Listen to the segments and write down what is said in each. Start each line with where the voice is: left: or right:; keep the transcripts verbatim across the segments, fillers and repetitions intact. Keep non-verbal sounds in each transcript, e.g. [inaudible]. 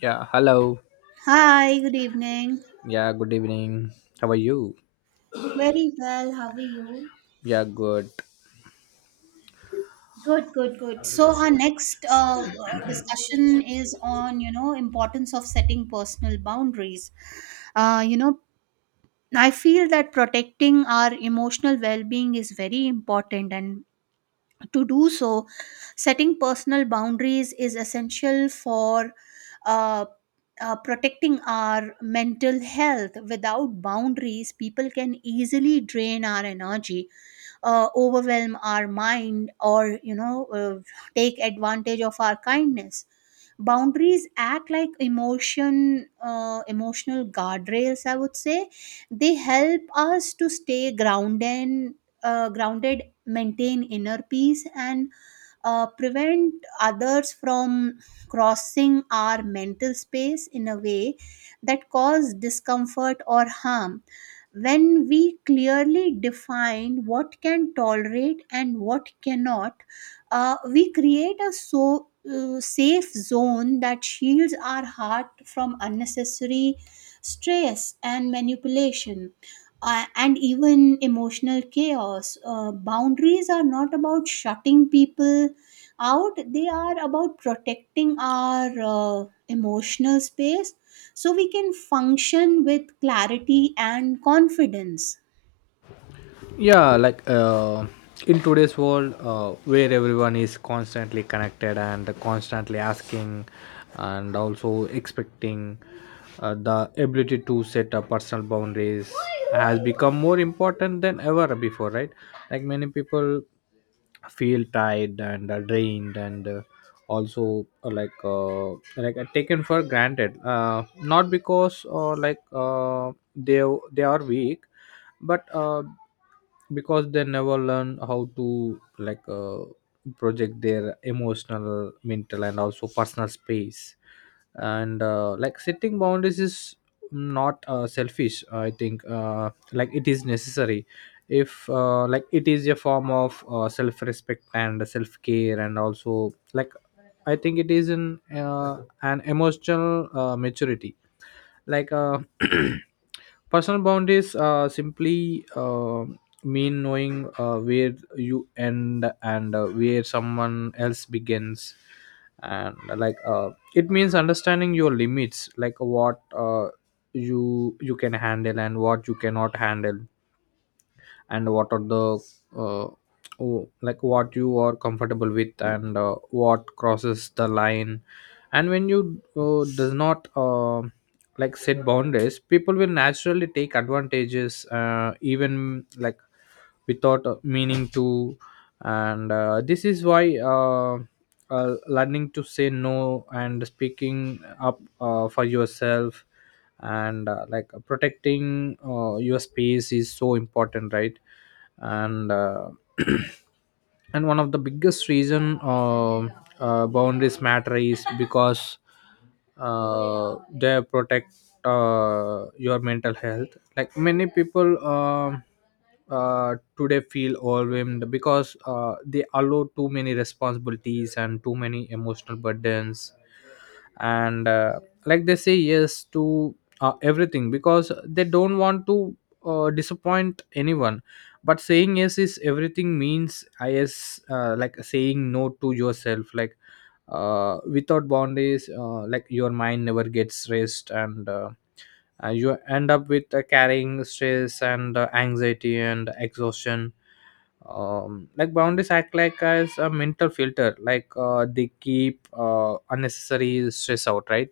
left: Yeah, hello.
right: Hi, good evening.
left: Yeah, good evening. How are you?
right: Very well. How are you?
left: Yeah, good.
right: Good, good, good. So our next uh, uh, discussion is on, you know, importance of setting personal boundaries. Uh, you know, I feel that protecting our emotional well-being is very important, and to do so, setting personal boundaries is essential for uh, uh, protecting our mental health. Without boundaries, people can easily drain our energy, uh, overwhelm our mind, or you know uh, take advantage of our kindness. Boundaries act like emotion uh, emotional guardrails, I would say. They help us to stay grounded, uh, grounded maintain inner peace, and uh, prevent others from crossing our mental space in a way that cause discomfort or harm. When we clearly define what can tolerate and what cannot, uh, we create a so uh, safe zone that shields our heart from unnecessary stress and manipulation, uh, and even emotional chaos. Uh, boundaries are not about shutting people out, they are about protecting our uh, emotional space so we can function with clarity and confidence.
left: yeah like uh, in today's world, uh, where everyone is constantly connected and constantly asking and also expecting, uh, the ability to set up personal boundaries has become more important than ever before, right? Like, many people feel tired and uh, drained and uh, also uh, like uh, like uh, taken for granted, uh, not because, uh, like uh, they they are weak, but uh, because they never learn how to, like uh, project their emotional, mental and also personal space. And uh, Like, setting boundaries is not, uh, selfish. I think, uh, like, it is necessary. If uh, Like, it is a form of, uh, self respect and self care, and also, like, I think it is an, uh, an emotional, uh, maturity. Like uh, [clears throat] personal boundaries, uh, simply um mean knowing, uh, where you end and uh, where someone else begins. And uh, like uh, It means understanding your limits, like what, uh, you you can handle and what you cannot handle, and what are the, uh, oh, like, what you are comfortable with and uh, what crosses the line. And when you uh, does not, uh, like, set boundaries, people will naturally take advantages, uh, even like, without uh, meaning to. And uh, This is why, uh, uh, learning to say no and speaking up, uh, for yourself, and uh, like, protecting, uh, your space is so important, right? and uh, [clears throat] And one of the biggest reason, uh, uh, boundaries matter is because, uh, they protect, uh, your mental health. Like, many people, um, uh, today feel overwhelmed because, uh, they allow too many responsibilities and too many emotional burdens. And uh, Like, they say yes to, uh, everything because they don't want to, uh, disappoint anyone. But saying yes is everything means I is, uh, like, saying no to yourself. Like uh, without boundaries, uh, like, your mind never gets rest, and uh, uh, you end up with, uh, carrying stress and, uh, anxiety and exhaustion. Um, like, boundaries act like as a mental filter. Like, uh, they keep, uh, unnecessary stress out, right?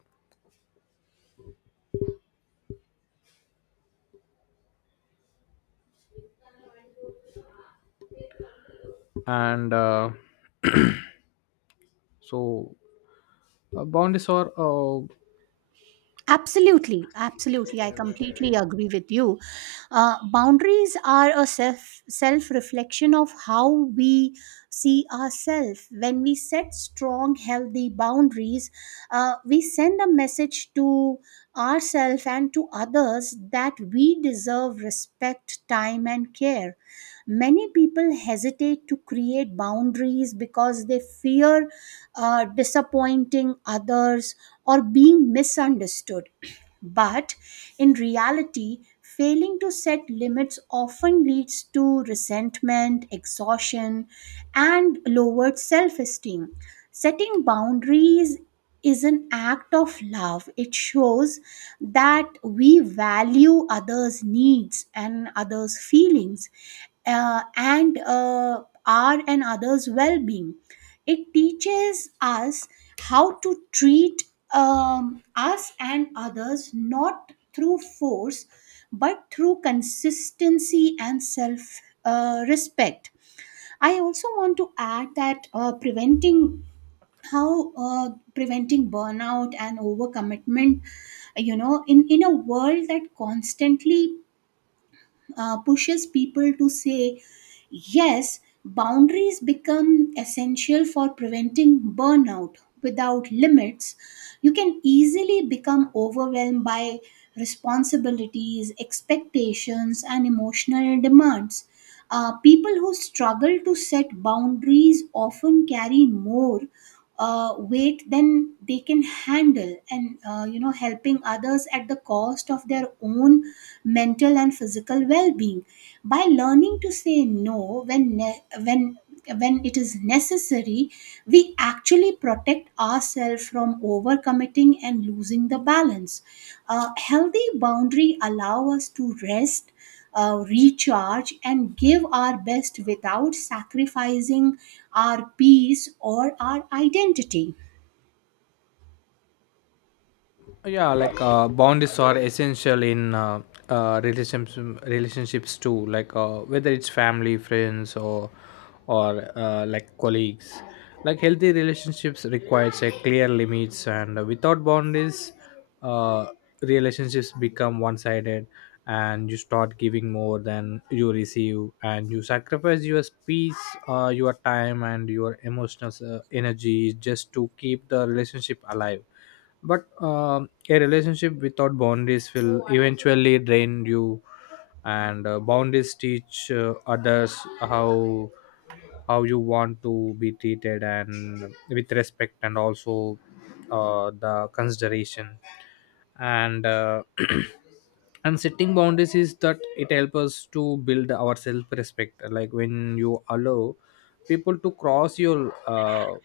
left: and uh, so uh, Boundaries are, uh,
right: Absolutely, absolutely. I completely agree with you. Uh, boundaries are a self self reflection of how we see ourselves. When we set strong, healthy boundaries, uh, we send a message to ourselves and to others that we deserve respect, time, and care. Many people hesitate to create boundaries because they fear uh, disappointing others or being misunderstood. [clears throat] But in reality, failing to set limits often leads to resentment, exhaustion, and lowered self esteem. Setting boundaries is an act of love. It shows that we value others' needs and others' feelings uh, and uh, our and others' well being. It teaches us how to treat um, us and others not through force but through consistency and self uh, respect. I also want to add that uh, preventing how uh, preventing burnout and overcommitment, you know, in in a world that constantly uh, pushes people to say yes. Boundaries become essential for preventing burnout. Without limits you can easily become overwhelmed by responsibilities, expectations, and emotional demands. Uh, people who struggle to set boundaries often carry more uh, weight than they can handle, and, uh, you know, helping others at the cost of their own mental and physical well-being. By learning to say no when ne- when when it is necessary, we actually protect ourselves from overcommitting and losing the balance. A healthy boundary allow us to rest, uh, recharge, and give our best without sacrificing our peace or our identity.
left: yeah like uh, boundaries are essential in, uh, uh, relationships relationships too. Like, uh, whether it's family, friends or or uh, like, colleagues, like, healthy relationships requires a clear limits. And without boundaries, uh, relationships become one-sided, and you start giving more than you receive, and you sacrifice your peace, uh, your time and your emotional, uh, energy just to keep the relationship alive. But um, a relationship without boundaries will eventually drain you. And uh, boundaries teach, uh, others how how you want to be treated, and with respect and also, uh, the consideration. And uh, [clears throat] And setting boundaries is that it helps us to build our self respect. Like, when you allow people to cross your, uh,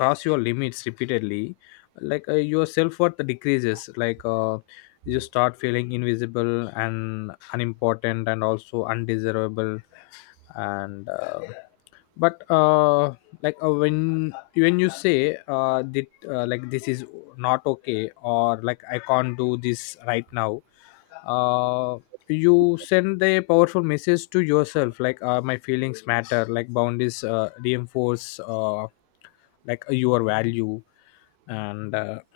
left: cross your limits repeatedly, like uh, your self worth decreases. Like uh, you start feeling invisible and unimportant and also undesirable. And uh, but uh, like uh, when when you say, uh, that, uh, like, this is not okay, or like, I can't do this right now, uh, you send a powerful message to yourself, like, uh, my feelings matter. Like, boundaries uh, reinforce, uh, like, your value. And uh, [clears throat]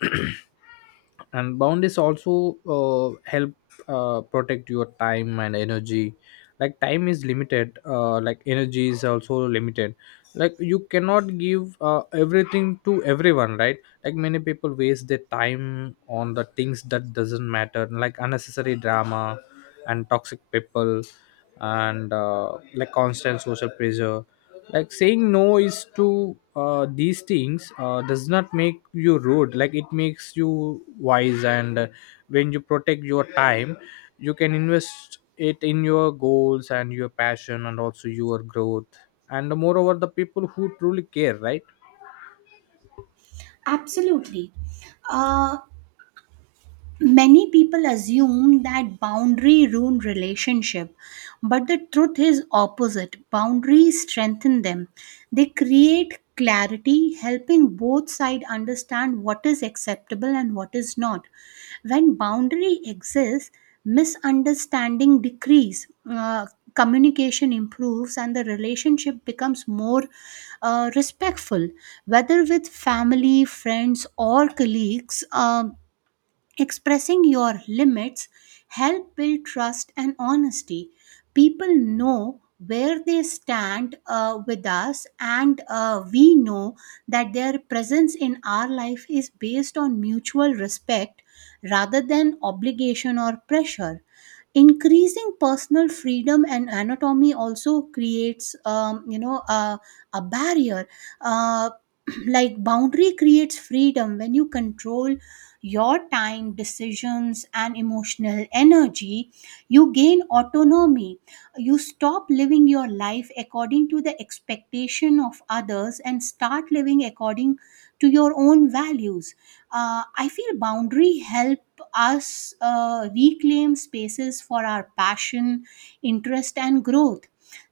left: And boundaries also, uh, help, uh, protect your time and energy. Like, time is limited, uh, like, energy is also limited. Like, you cannot give, uh, everything to everyone, right? Like, many people waste their time on the things that doesn't matter, like unnecessary drama, and toxic people, and uh, like, constant social pressure. Like, saying no is to, uh, these things, uh, does not make you rude. Like, it makes you wise. And uh, when you protect your time, you can invest it in your goals and your passion, and also your growth, and moreover the people who truly care, right?
right: Absolutely. Uh, Many people assume that boundary ruin relationship, but the truth is opposite. Boundaries strengthen them. They create clarity, helping both sides understand what is acceptable and what is not. When boundary exists, misunderstanding decrease, uh, communication improves, and the relationship becomes more uh, respectful. Whether with family, friends, or colleagues, um expressing your limits help build trust and honesty. People know where they stand uh, with us, and uh, we know that their presence in our life is based on mutual respect rather than obligation or pressure. Increasing personal freedom and anatomy also creates, um, you know, uh, a barrier. Uh, [clears throat] like boundary creates freedom. When you control your time, decisions, and emotional energy, you gain autonomy. You stop living your life according to the expectation of others and start living according to your own values. Uh, I feel boundary help us uh, reclaim spaces for our passion, interest, and growth.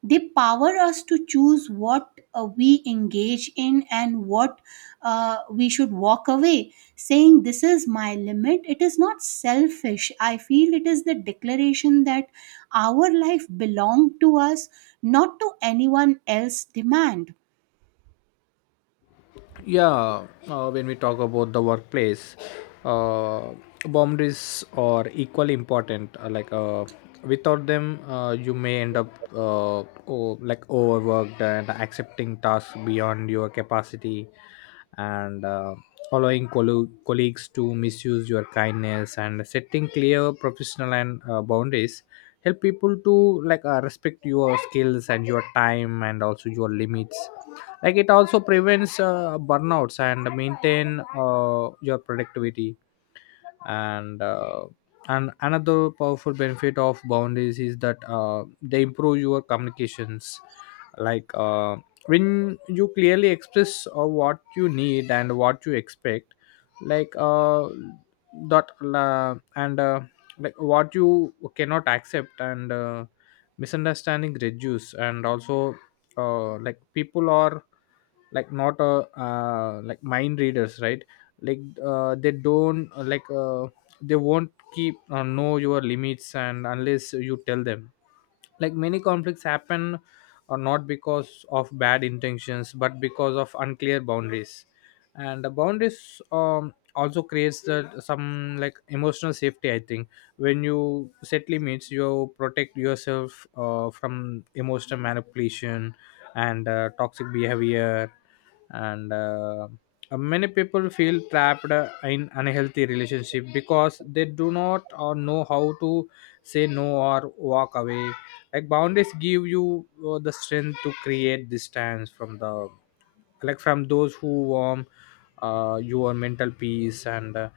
right: They power us to choose what uh, we engage in and what uh, we should walk away. Saying this is my limit, it is not selfish. I feel it is the declaration that our life belonged to us, not to anyone else demand.
left: Yeah uh, when we talk about the workplace, uh, boundaries are equally important. Uh, like uh, without them, uh, you may end up, uh, oh, like, overworked, and accepting tasks beyond your capacity, and uh, allowing collo- colleagues to misuse your kindness. And setting clear professional and, uh, boundaries help people to, like uh, respect your skills and your time and also your limits. Like, it also prevents, uh, burnouts and maintain, uh, your productivity. and uh, and another powerful benefit of boundaries is that, uh, they improve your communications. Like uh, when you clearly express, uh, what you need and what you expect, like uh, that uh, and uh, like what you cannot accept, and uh, misunderstanding reduce. And also, uh, like, people are, like, not a, uh, like, mind readers, right? Like uh, they don't, uh, like uh, they won't keep, uh, know your limits, and unless you tell them, like, many conflicts happen, or not because of bad intentions but because of unclear boundaries. And the boundaries um, also creates the some like emotional safety, I think. When you set limits, you protect yourself, uh, from emotional manipulation, and uh, toxic behavior. And uh, uh, Many people feel trapped, uh, in unhealthy relationship because they do not or know how to say no or walk away. Like, boundaries give you, uh, the strength to create distance from the, like, from those who warm, uh, your mental peace. and uh,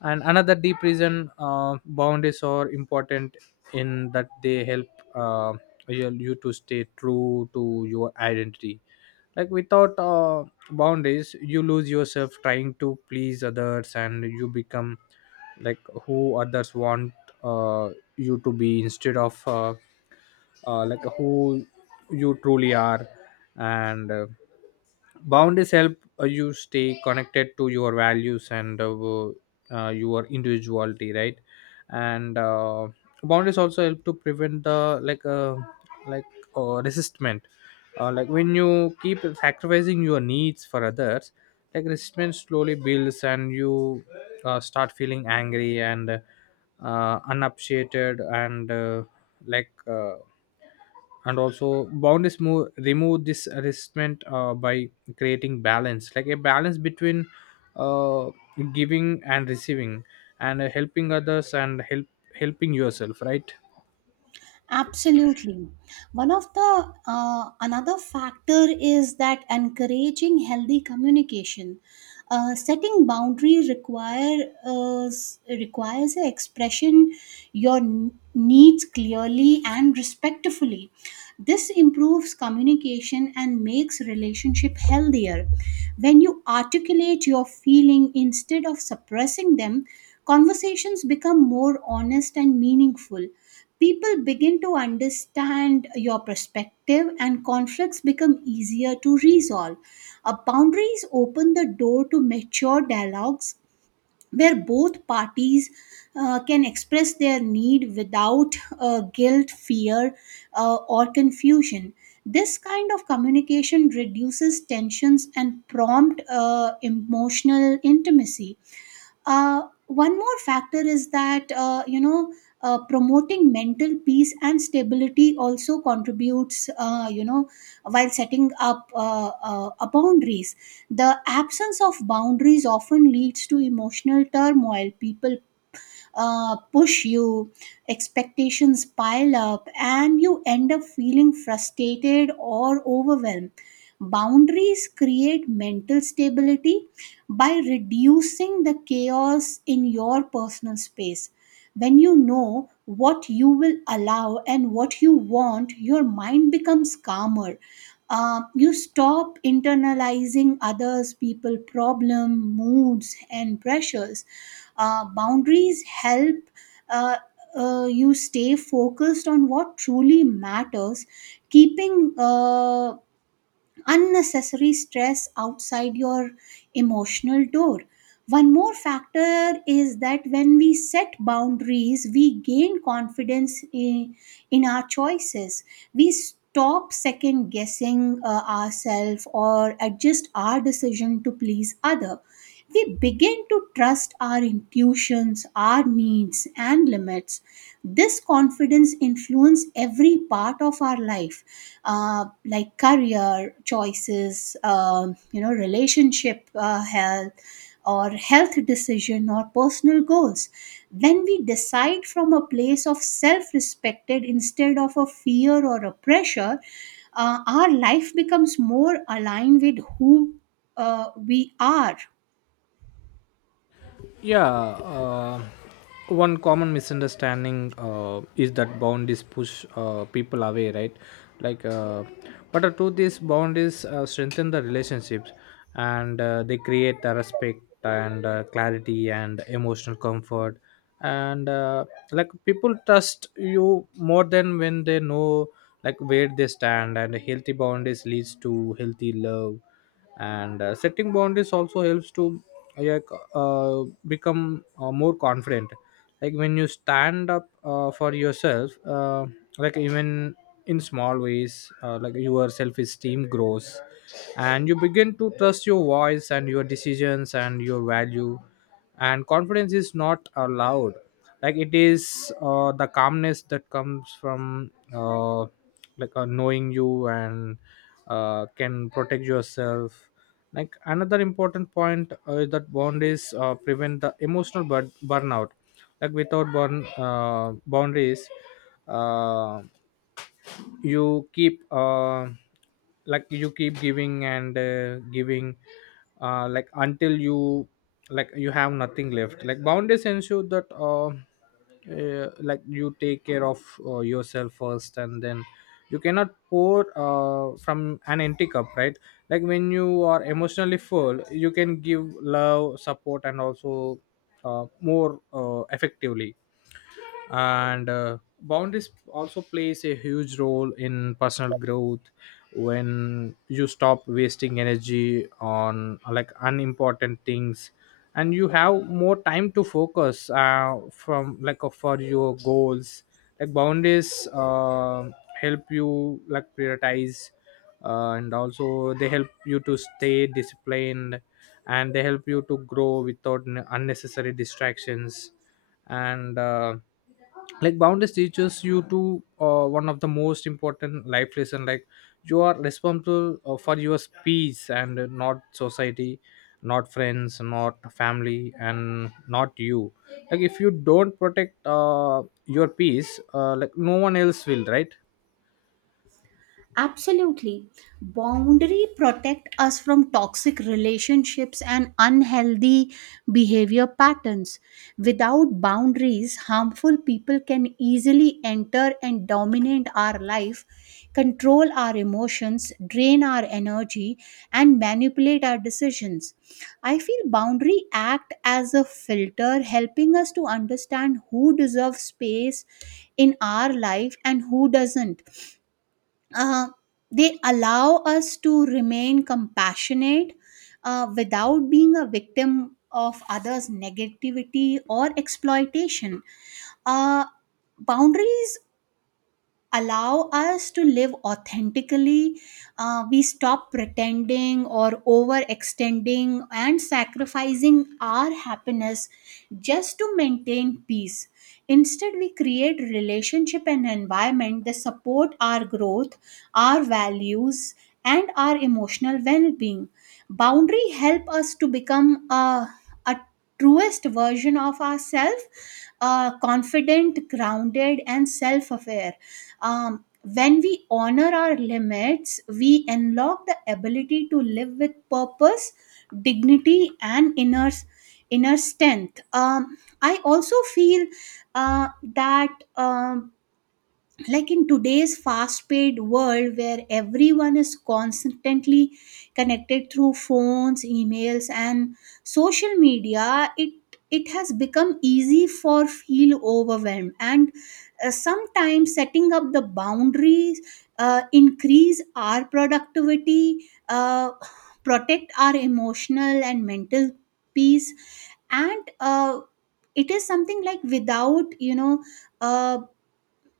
left: And another deep reason, uh, boundaries are important in that they help, uh, you you to stay true to your identity. Like, without, uh, boundaries, you lose yourself trying to please others, and you become like, who others want, uh, you to be, instead of, uh, uh, like, who you truly are. And uh, boundaries help, uh, you stay connected to your values, and uh, uh, your individuality, right? And uh, boundaries also help to prevent the, like uh, like uh, resistment. Uh, like, when you keep sacrificing your needs for others, like, resistment slowly builds, and you, uh, start feeling angry and, uh, unappreciated and, uh, like uh, and also, boundaries move, remove this restraint, uh, by creating balance, like a balance between, uh, giving and receiving, and uh, helping others and help helping yourself, right?
right: Absolutely. One of the uh, another factor is that encouraging healthy communication. Uh, setting boundary require uh, s- requires a expression your n- needs clearly and respectfully. This improves communication and makes relationship healthier. When you articulate your feeling instead of suppressing them, conversations become more honest and meaningful. People begin to understand your perspective, and conflicts become easier to resolve. Uh, boundaries open the door to mature dialogues where both parties uh, can express their need without uh, guilt, fear, uh, or confusion. This kind of communication reduces tensions and prompt uh, emotional intimacy. Uh, one more factor is that, uh, you know uh, promoting mental peace and stability also contributes, uh, you know, while setting up uh, uh, uh, boundaries. The absence of boundaries often leads to emotional turmoil. People uh, push you, expectations pile up, and you end up feeling frustrated or overwhelmed. Boundaries create mental stability by reducing the chaos in your personal space. When you know what you will allow and what you want, your mind becomes calmer. Uh, you stop internalizing others, people, problem, moods, and pressures. Uh, boundaries help uh, uh, you stay focused on what truly matters, keeping uh, unnecessary stress outside your emotional door. One more factor is that when we set boundaries, we gain confidence in, in our choices. We stop second guessing uh, ourselves or adjust our decision to please other. We begin to trust our intuitions, our needs, and limits. This confidence influences every part of our life, uh, like career choices, um, you know, relationship uh, health, or health decision, or personal goals. When we decide from a place of self-respected instead of a fear or a pressure, uh, our life becomes more aligned with who uh, we are.
left: Yeah uh, one common misunderstanding, uh, is that boundaries push, uh, people away, right? like uh, but the truth is, boundaries, uh, strengthen the relationships, and uh, they create the respect, and uh, clarity and emotional comfort. And uh, Like, people trust you more than when they know, like, where they stand, and healthy boundaries leads to healthy love. And uh, setting boundaries also helps to, like uh, become, uh, more confident. Like, when you stand up, uh, for yourself, uh, like, even in small ways, uh, like, your self-esteem grows, and you begin to trust your voice and your decisions and your value. And confidence is not allowed, like, it is, uh, the calmness that comes from, uh, like uh, knowing you and, uh, can protect yourself. Like, another important point, uh, is that boundaries, uh, prevent the emotional bur- burnout. Like, without burn uh, boundaries, uh, you keep, uh, like you keep giving and, uh, giving, uh, like, until you, like, you have nothing left. Like, boundaries ensure that, uh, uh, like, you take care of, uh, yourself first, and then, you cannot pour, uh, from an empty cup, right? Like, when you are emotionally full, you can give love, support, and also, uh, more, uh, effectively. And uh, boundaries also plays a huge role in personal growth. When you stop wasting energy on, like, unimportant things, and you have more time to focus, uh, from like uh, for your goals. Like, boundaries, uh, help you, like, prioritize, uh, and also they help you to stay disciplined, and they help you to grow without n- unnecessary distractions. And uh, Like, boundaries teaches you to, uh, one of the most important life lesson. Like, you are responsible, uh, for your peace, and not society, not friends, not family, and not you. Like, if you don't protect, uh, your peace, uh, like, no one else will, right?
right: Absolutely. Boundary protect us from toxic relationships and unhealthy behavior patterns. Without boundaries, harmful people can easily enter and dominate our life, control our emotions, drain our energy, and manipulate our decisions. I feel boundary act as a filter helping us to understand who deserves space in our life and who doesn't. uh, they allow us to remain compassionate uh, without being a victim of others' negativity or exploitation. Uh, Boundaries allow us to live authentically. Uh, we stop pretending or overextending and sacrificing our happiness just to maintain peace. Instead we create relationship and environment that support our growth, our values, and our emotional well-being. Boundary help us to become a, a truest version of ourselves, uh, confident, grounded, and self-aware. Um, when we honor our limits, we unlock the ability to live with purpose, dignity, and inner inner strength. Um, I also feel uh, that. Um, like in today's fast paced world where everyone is constantly connected through phones, emails, and social media, it it has become easy for feel overwhelmed, and uh, sometimes setting up the boundaries uh, increase our productivity, uh, protect our emotional and mental peace, and uh, it is something like, without, you know, uh,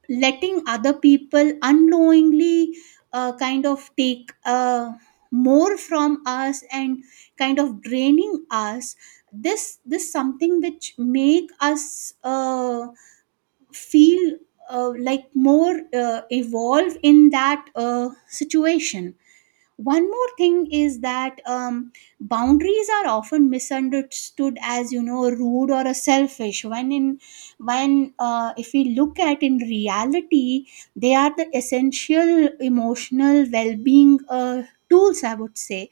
right: letting other people unknowingly uh, kind of take uh, more from us and kind of draining us. This this something which make us uh, feel uh, like more uh, evolve in that uh, situation. One more thing is that, um, boundaries are often misunderstood as, you know, rude or a selfish when in when uh, if we look at in reality they are the essential emotional well-being uh, tools, I would say.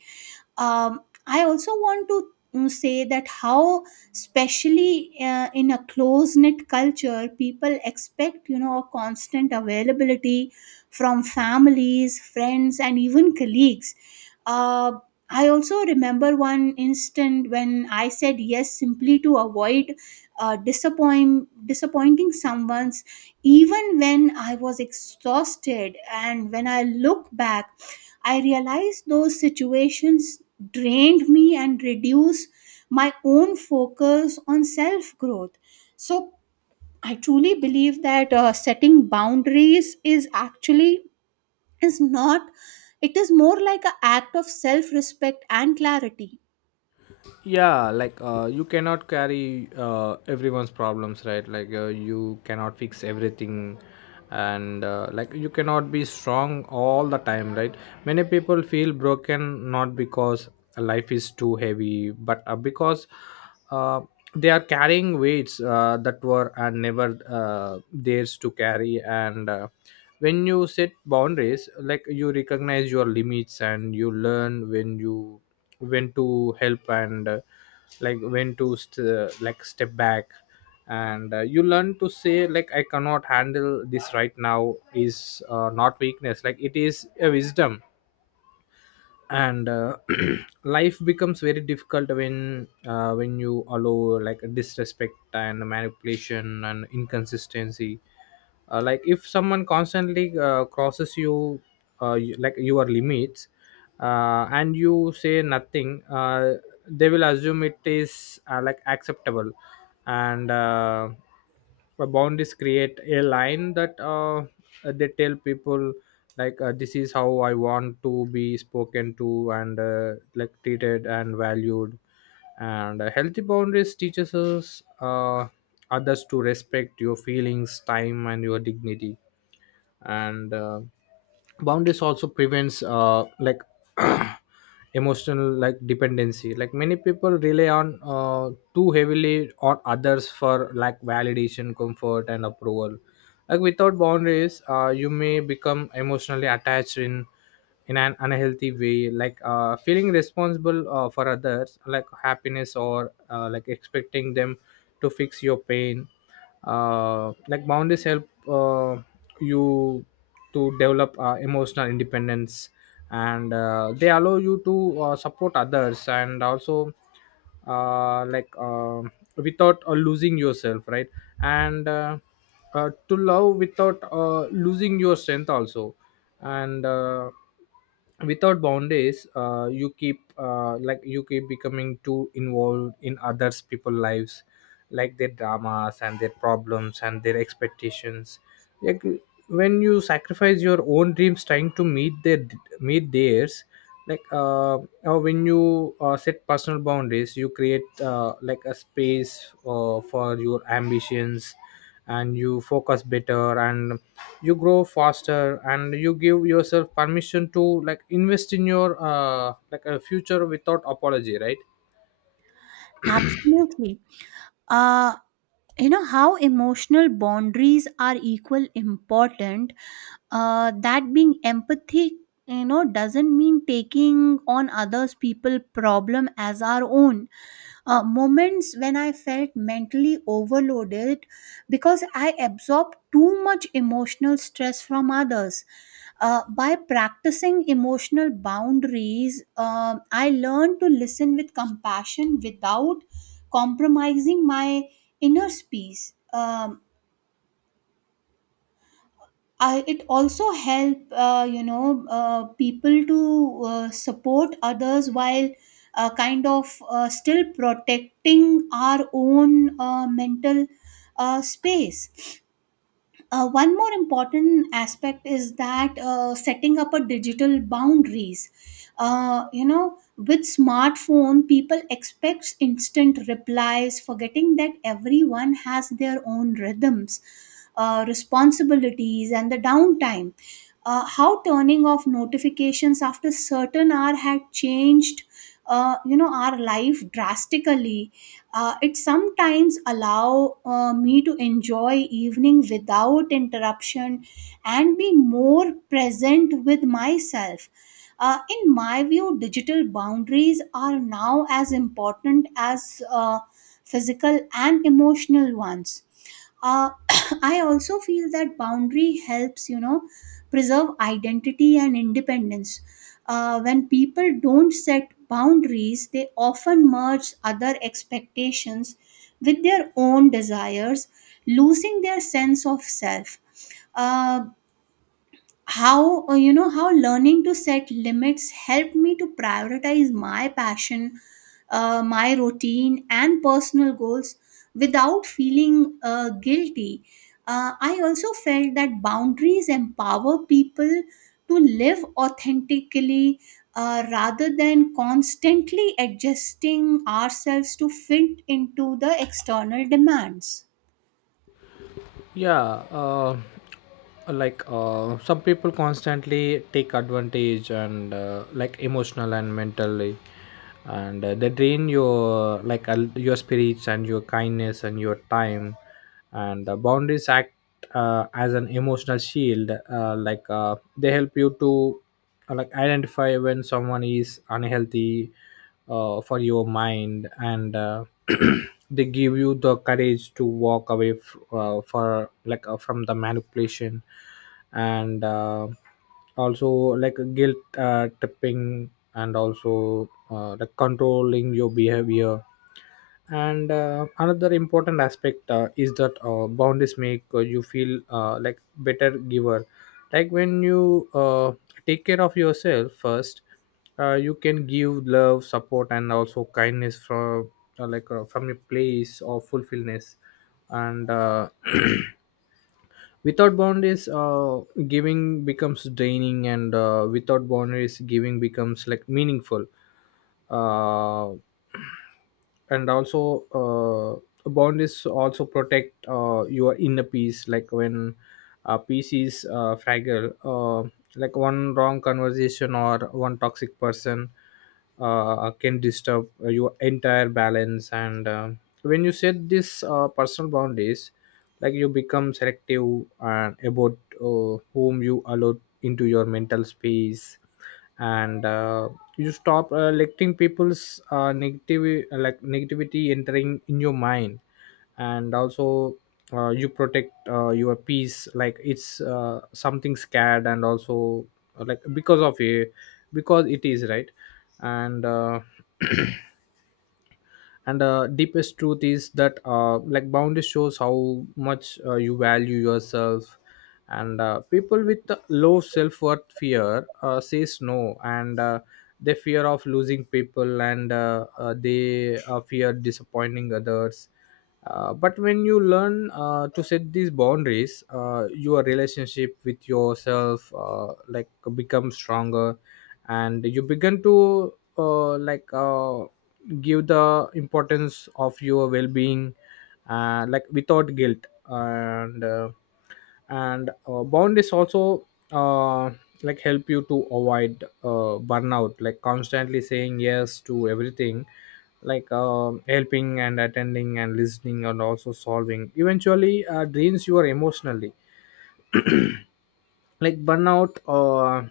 right: um, I also want to mm, say that how, especially uh, in a close knit culture, people expect, you know, a constant availability from families, friends, and even colleagues. Uh, I also remember one instant when I said yes simply to avoid uh, disappoint disappointing someone's, even when I was exhausted. And when I look back, I realized those situations drained me and reduced my own focus on self growth. So I truly believe that uh, setting boundaries is actually is not it is more like an act of self respect and clarity.
left: Yeah like uh, you cannot carry, uh, everyone's problems, right? Like uh, you cannot fix everything, and uh, like, you cannot be strong all the time, right? Many people feel broken not because life is too heavy, but uh, because, uh, they are carrying weights, uh, that were, uh, never, uh, theirs to carry. And uh, when you set boundaries, like, you recognize your limits, and you learn when you, when to help, and uh, like, when to st- uh, like, step back. And uh, you learn to say, like, I cannot handle this right now, is, uh, not weakness, like, it is a wisdom. And uh, [clears throat] Life becomes very difficult when, uh, when you allow, like, disrespect and manipulation and inconsistency. Uh, like, if someone constantly, uh, crosses you, uh, you like your limits, uh, and you Say nothing. Uh, they will assume it is uh, like acceptable. And uh, The boundaries create a line that, uh, they tell people, like, uh, this is how I want to be spoken to and, uh, like, treated and valued. And uh, Healthy boundaries teaches us uh, others to respect your feelings, time and your dignity. And uh, Boundaries also prevents, uh, like, [clears throat] emotional, like, dependency. Like, many people rely on, uh, too heavily on others for, like, validation, comfort and approval. Like, without boundaries, uh, you may become emotionally attached in in an unhealthy way, like, uh, feeling responsible, uh, for others, like, happiness, or, uh, like, expecting them to fix your pain. Uh, like, boundaries help, uh, you to develop, uh, emotional independence, and uh, they allow you to, uh, support others, and also, uh, like um without, uh, losing yourself, right? And uh, uh, to love without, uh, losing your strength also. And uh, Without boundaries, uh, you keep, uh, like, you keep becoming too involved in others people lives, like their dramas and their problems and their expectations. Like, when you sacrifice your own dreams trying to meet their meet theirs. like uh, uh, when you, uh, set personal boundaries, you create, uh, like, a space, uh, for your ambitions, and you focus better, and you grow faster, and you give yourself permission to, like, invest in your, uh, like, a future without apology, right?
right: Absolutely. uh, you know how emotional boundaries are equal important, uh, that being empathy, you know, doesn't mean taking on others people problem as our own. Uh, moments when I felt mentally overloaded because I absorbed too much emotional stress from others. Uh, by practicing emotional boundaries, um I learned to listen with compassion without compromising my inner peace. Um, I, it also help, uh, you know uh, people to uh, support others while uh, kind of uh, still protecting our own uh, mental uh, space. Uh, one more important aspect is that uh, setting up a digital boundaries. Uh, you know, with smartphone, people expect instant replies, forgetting that everyone has their own rhythms, uh, responsibilities, and the downtime. Uh, how turning off notifications after certain hour had changed, uh, you know, our life drastically. Uh, it sometimes allow uh, me to enjoy evening without interruption and be more present with myself. Uh, in my view, digital boundaries are now as important as uh, physical and emotional ones. uh, [coughs] I also feel that boundary helps, you know, preserve identity and independence. Uh, when people don't set boundaries they often merge other expectations with their own desires, losing their sense of self. Uh, how uh, You know how learning to set limits helped me to prioritize my passion, uh, my routine, and personal goals without feeling uh, guilty. uh, I also felt that boundaries empower people to live authentically, uh, rather than constantly adjusting ourselves to fit into the external demands.
left: Yeah. Uh, like, uh, some people constantly take advantage, and, uh, like, emotional and mentally, and uh, they drain your, like, uh, your spirits and your kindness and your time. And the boundaries act, uh, as an emotional shield. Uh, like uh, they help you to, uh, like, identify when someone is unhealthy, uh, for your mind, and uh, [clears throat] they give you the courage to walk away f- uh, for, like, uh, from the manipulation, and uh, also, like, guilt uh, tripping, and also, uh, like, controlling your behavior. And uh, another important aspect, uh, is that, uh, boundaries make, uh, you feel, uh, like, better giver. Like, when you, uh, take care of yourself first, uh, you can give love, support and also kindness from, uh, like, uh, from your place of fulfillment. And uh, [clears throat] Without boundaries, uh, giving becomes draining, and, uh, without boundaries giving becomes like meaningful. uh, and also, uh, boundaries also protect, uh, your inner peace. Like, when, uh, peace is, uh, fragile, uh, like one wrong conversation or one toxic person, uh, can disturb your entire balance. And uh, when you set these, uh, personal boundaries, like, you become selective, and about, uh, whom you allow into your mental space. And uh, you stop, uh, letting people's, uh, negative, uh, like negativity entering in your mind. And also, uh, you protect, uh, your peace like it's, uh, something scared, and also, uh, like, because of a because it is right. and uh, [clears throat] and uh, deepest truth is that, uh, like, boundaries shows how much, uh, you value yourself. And uh, people with low self-worth fear, uh, says no, and, uh, they fear of losing people, and, uh, uh, they, uh, fear disappointing others. Uh, but when you learn, uh, to set these boundaries, uh, your relationship with yourself, uh, like, becomes stronger, and you begin to, uh, like uh, give the importance of your well-being, uh, like, without guilt. And uh, and uh, boundaries also, uh, like, help you to avoid, uh, burnout. Like, constantly saying yes to everything, like, um helping and attending and listening and also solving, eventually, uh, drains you emotionally. Like, burnout, uh,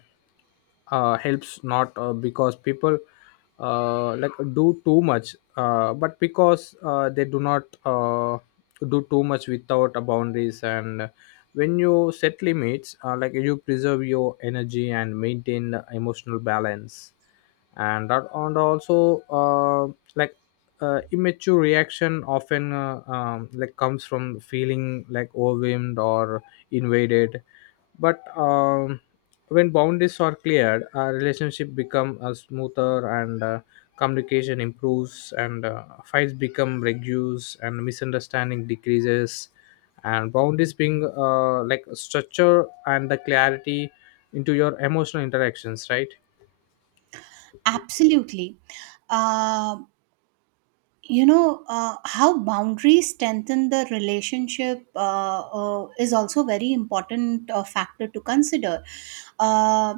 left: uh, helps not, uh, because people, uh, like, do too much, uh, but because, uh, they do not, uh, do too much without a boundaries. And when you set limits, uh, like, you preserve your energy and maintain the emotional balance. And that, and also, uh, like, uh, immature reaction often, uh, um, like, comes from feeling, like, overwhelmed or invaded. But, um, when boundaries are cleared, our relationship become, uh, smoother, and, uh, communication improves, and, uh, fights become reduced, and misunderstanding decreases. And boundaries being, uh, like, structure and the clarity into your emotional interactions, right?
right: Absolutely. Uh, you know uh, how boundaries strengthen the relationship uh, uh, is also very important uh, factor to consider. uh,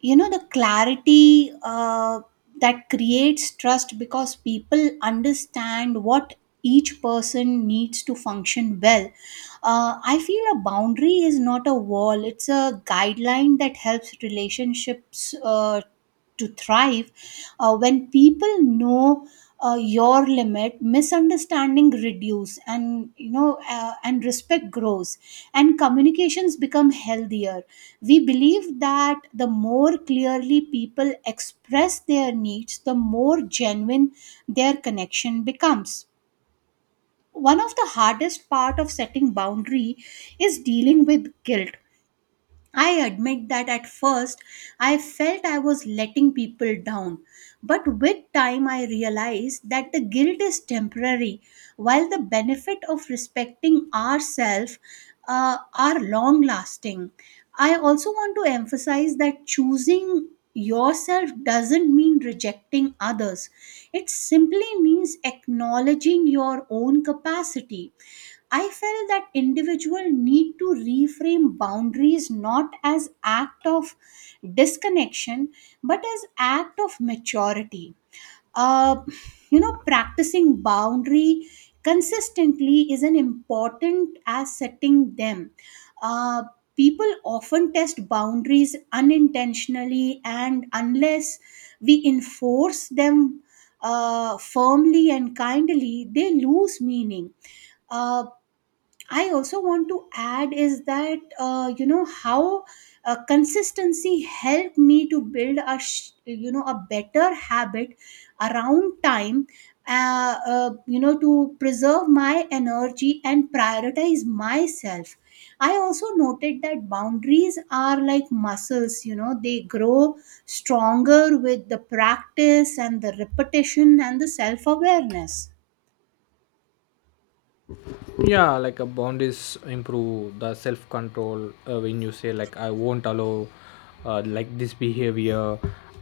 right: you know the clarity uh, that creates trust because people understand what each person needs to function well. uh, I feel a boundary is not a wall, it's a guideline that helps relationships uh, to thrive. Uh, when people know uh, your limit, misunderstanding reduce, and, you know, uh, and respect grows, and communications become healthier. We believe that the more clearly people express their needs, the more genuine their connection becomes. One of the hardest part of setting boundary is dealing with guilt. I admit that at first I felt I was letting people down, but with time I realized that the guilt is temporary, while the benefit of respecting ourselves uh, are long lasting. I also want to emphasize that choosing yourself doesn't mean rejecting others, it simply means acknowledging your own capacity. I felt that individual need to reframe boundaries not as act of disconnection but as act of maturity. Uh, you know, practicing boundary consistently is an important as setting them. Uh, People often test boundaries unintentionally, and unless we enforce them uh, firmly and kindly, they lose meaning. Uh, I also want to add is that, uh, you know, how uh, consistency helped me to build a sh- you know, a better habit around time. Uh, uh, you know, to preserve my energy and prioritize myself. I also noted that boundaries are like muscles. You know, they grow stronger with the practice and the repetition and the self awareness.
left: Yeah. Like, a boundaries improve the self control. Uh, when you say, like, I won't allow, uh, like, this behavior,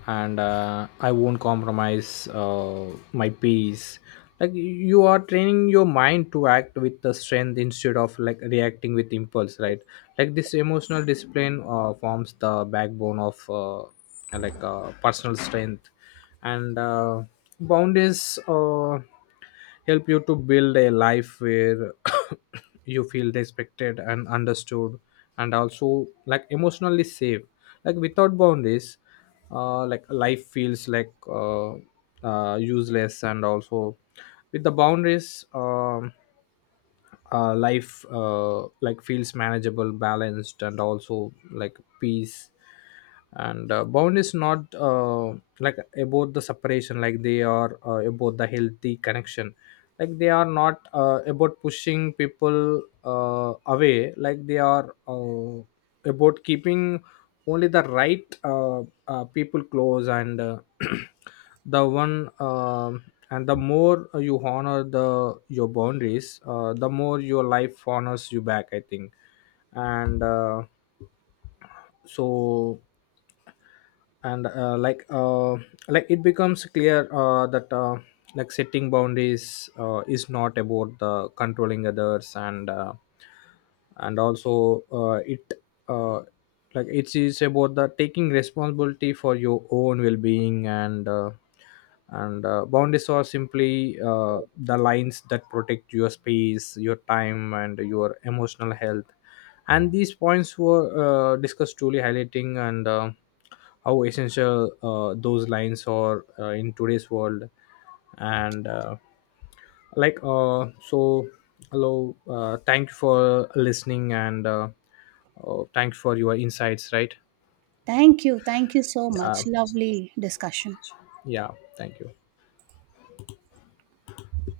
left: and uh, I won't compromise, uh, my peace, like, you are training your mind to act with the strength instead of, like, reacting with impulse, right? Like, this emotional discipline, uh, forms the backbone of, uh, like, uh, personal strength. And uh, Boundaries, uh, help you to build a life where [coughs] you feel respected and understood and also, like, emotionally safe. Like, without boundaries, uh, like life feels, like, uh, uh, useless. And also, with the boundaries, um uh, life, uh, like, feels manageable, balanced, and also like peace. And uh, bound is not, uh, like, about the separation. Like, they are, uh, about the healthy connection. Like, they are not, uh, about pushing people, uh, away. Like, they are, uh, about keeping only the right, uh, uh, people close. And uh, [clears throat] the one, um and the more, uh, you honor the your boundaries, uh, the more your life honors you back, I think. And uh, So, and uh, like uh, like, it becomes clear, uh, that, uh, like, setting boundaries, uh, is not about the controlling others, and uh, and also, uh, it uh, like, it is about the taking responsibility for your own well-being. And uh, and uh, boundaries are simply, uh, the lines that protect your space, your time and your emotional health. And these points were, uh, discussed, truly highlighting, and uh, how essential, uh, those lines are, uh, in today's world. And uh, like uh, So, hello. Uh, thank you for listening, and uh, uh, thank you for your insights, right?
right: Thank you. Thank you so
left: Yeah.
right: much. Lovely discussion.
left: Yeah, thank you.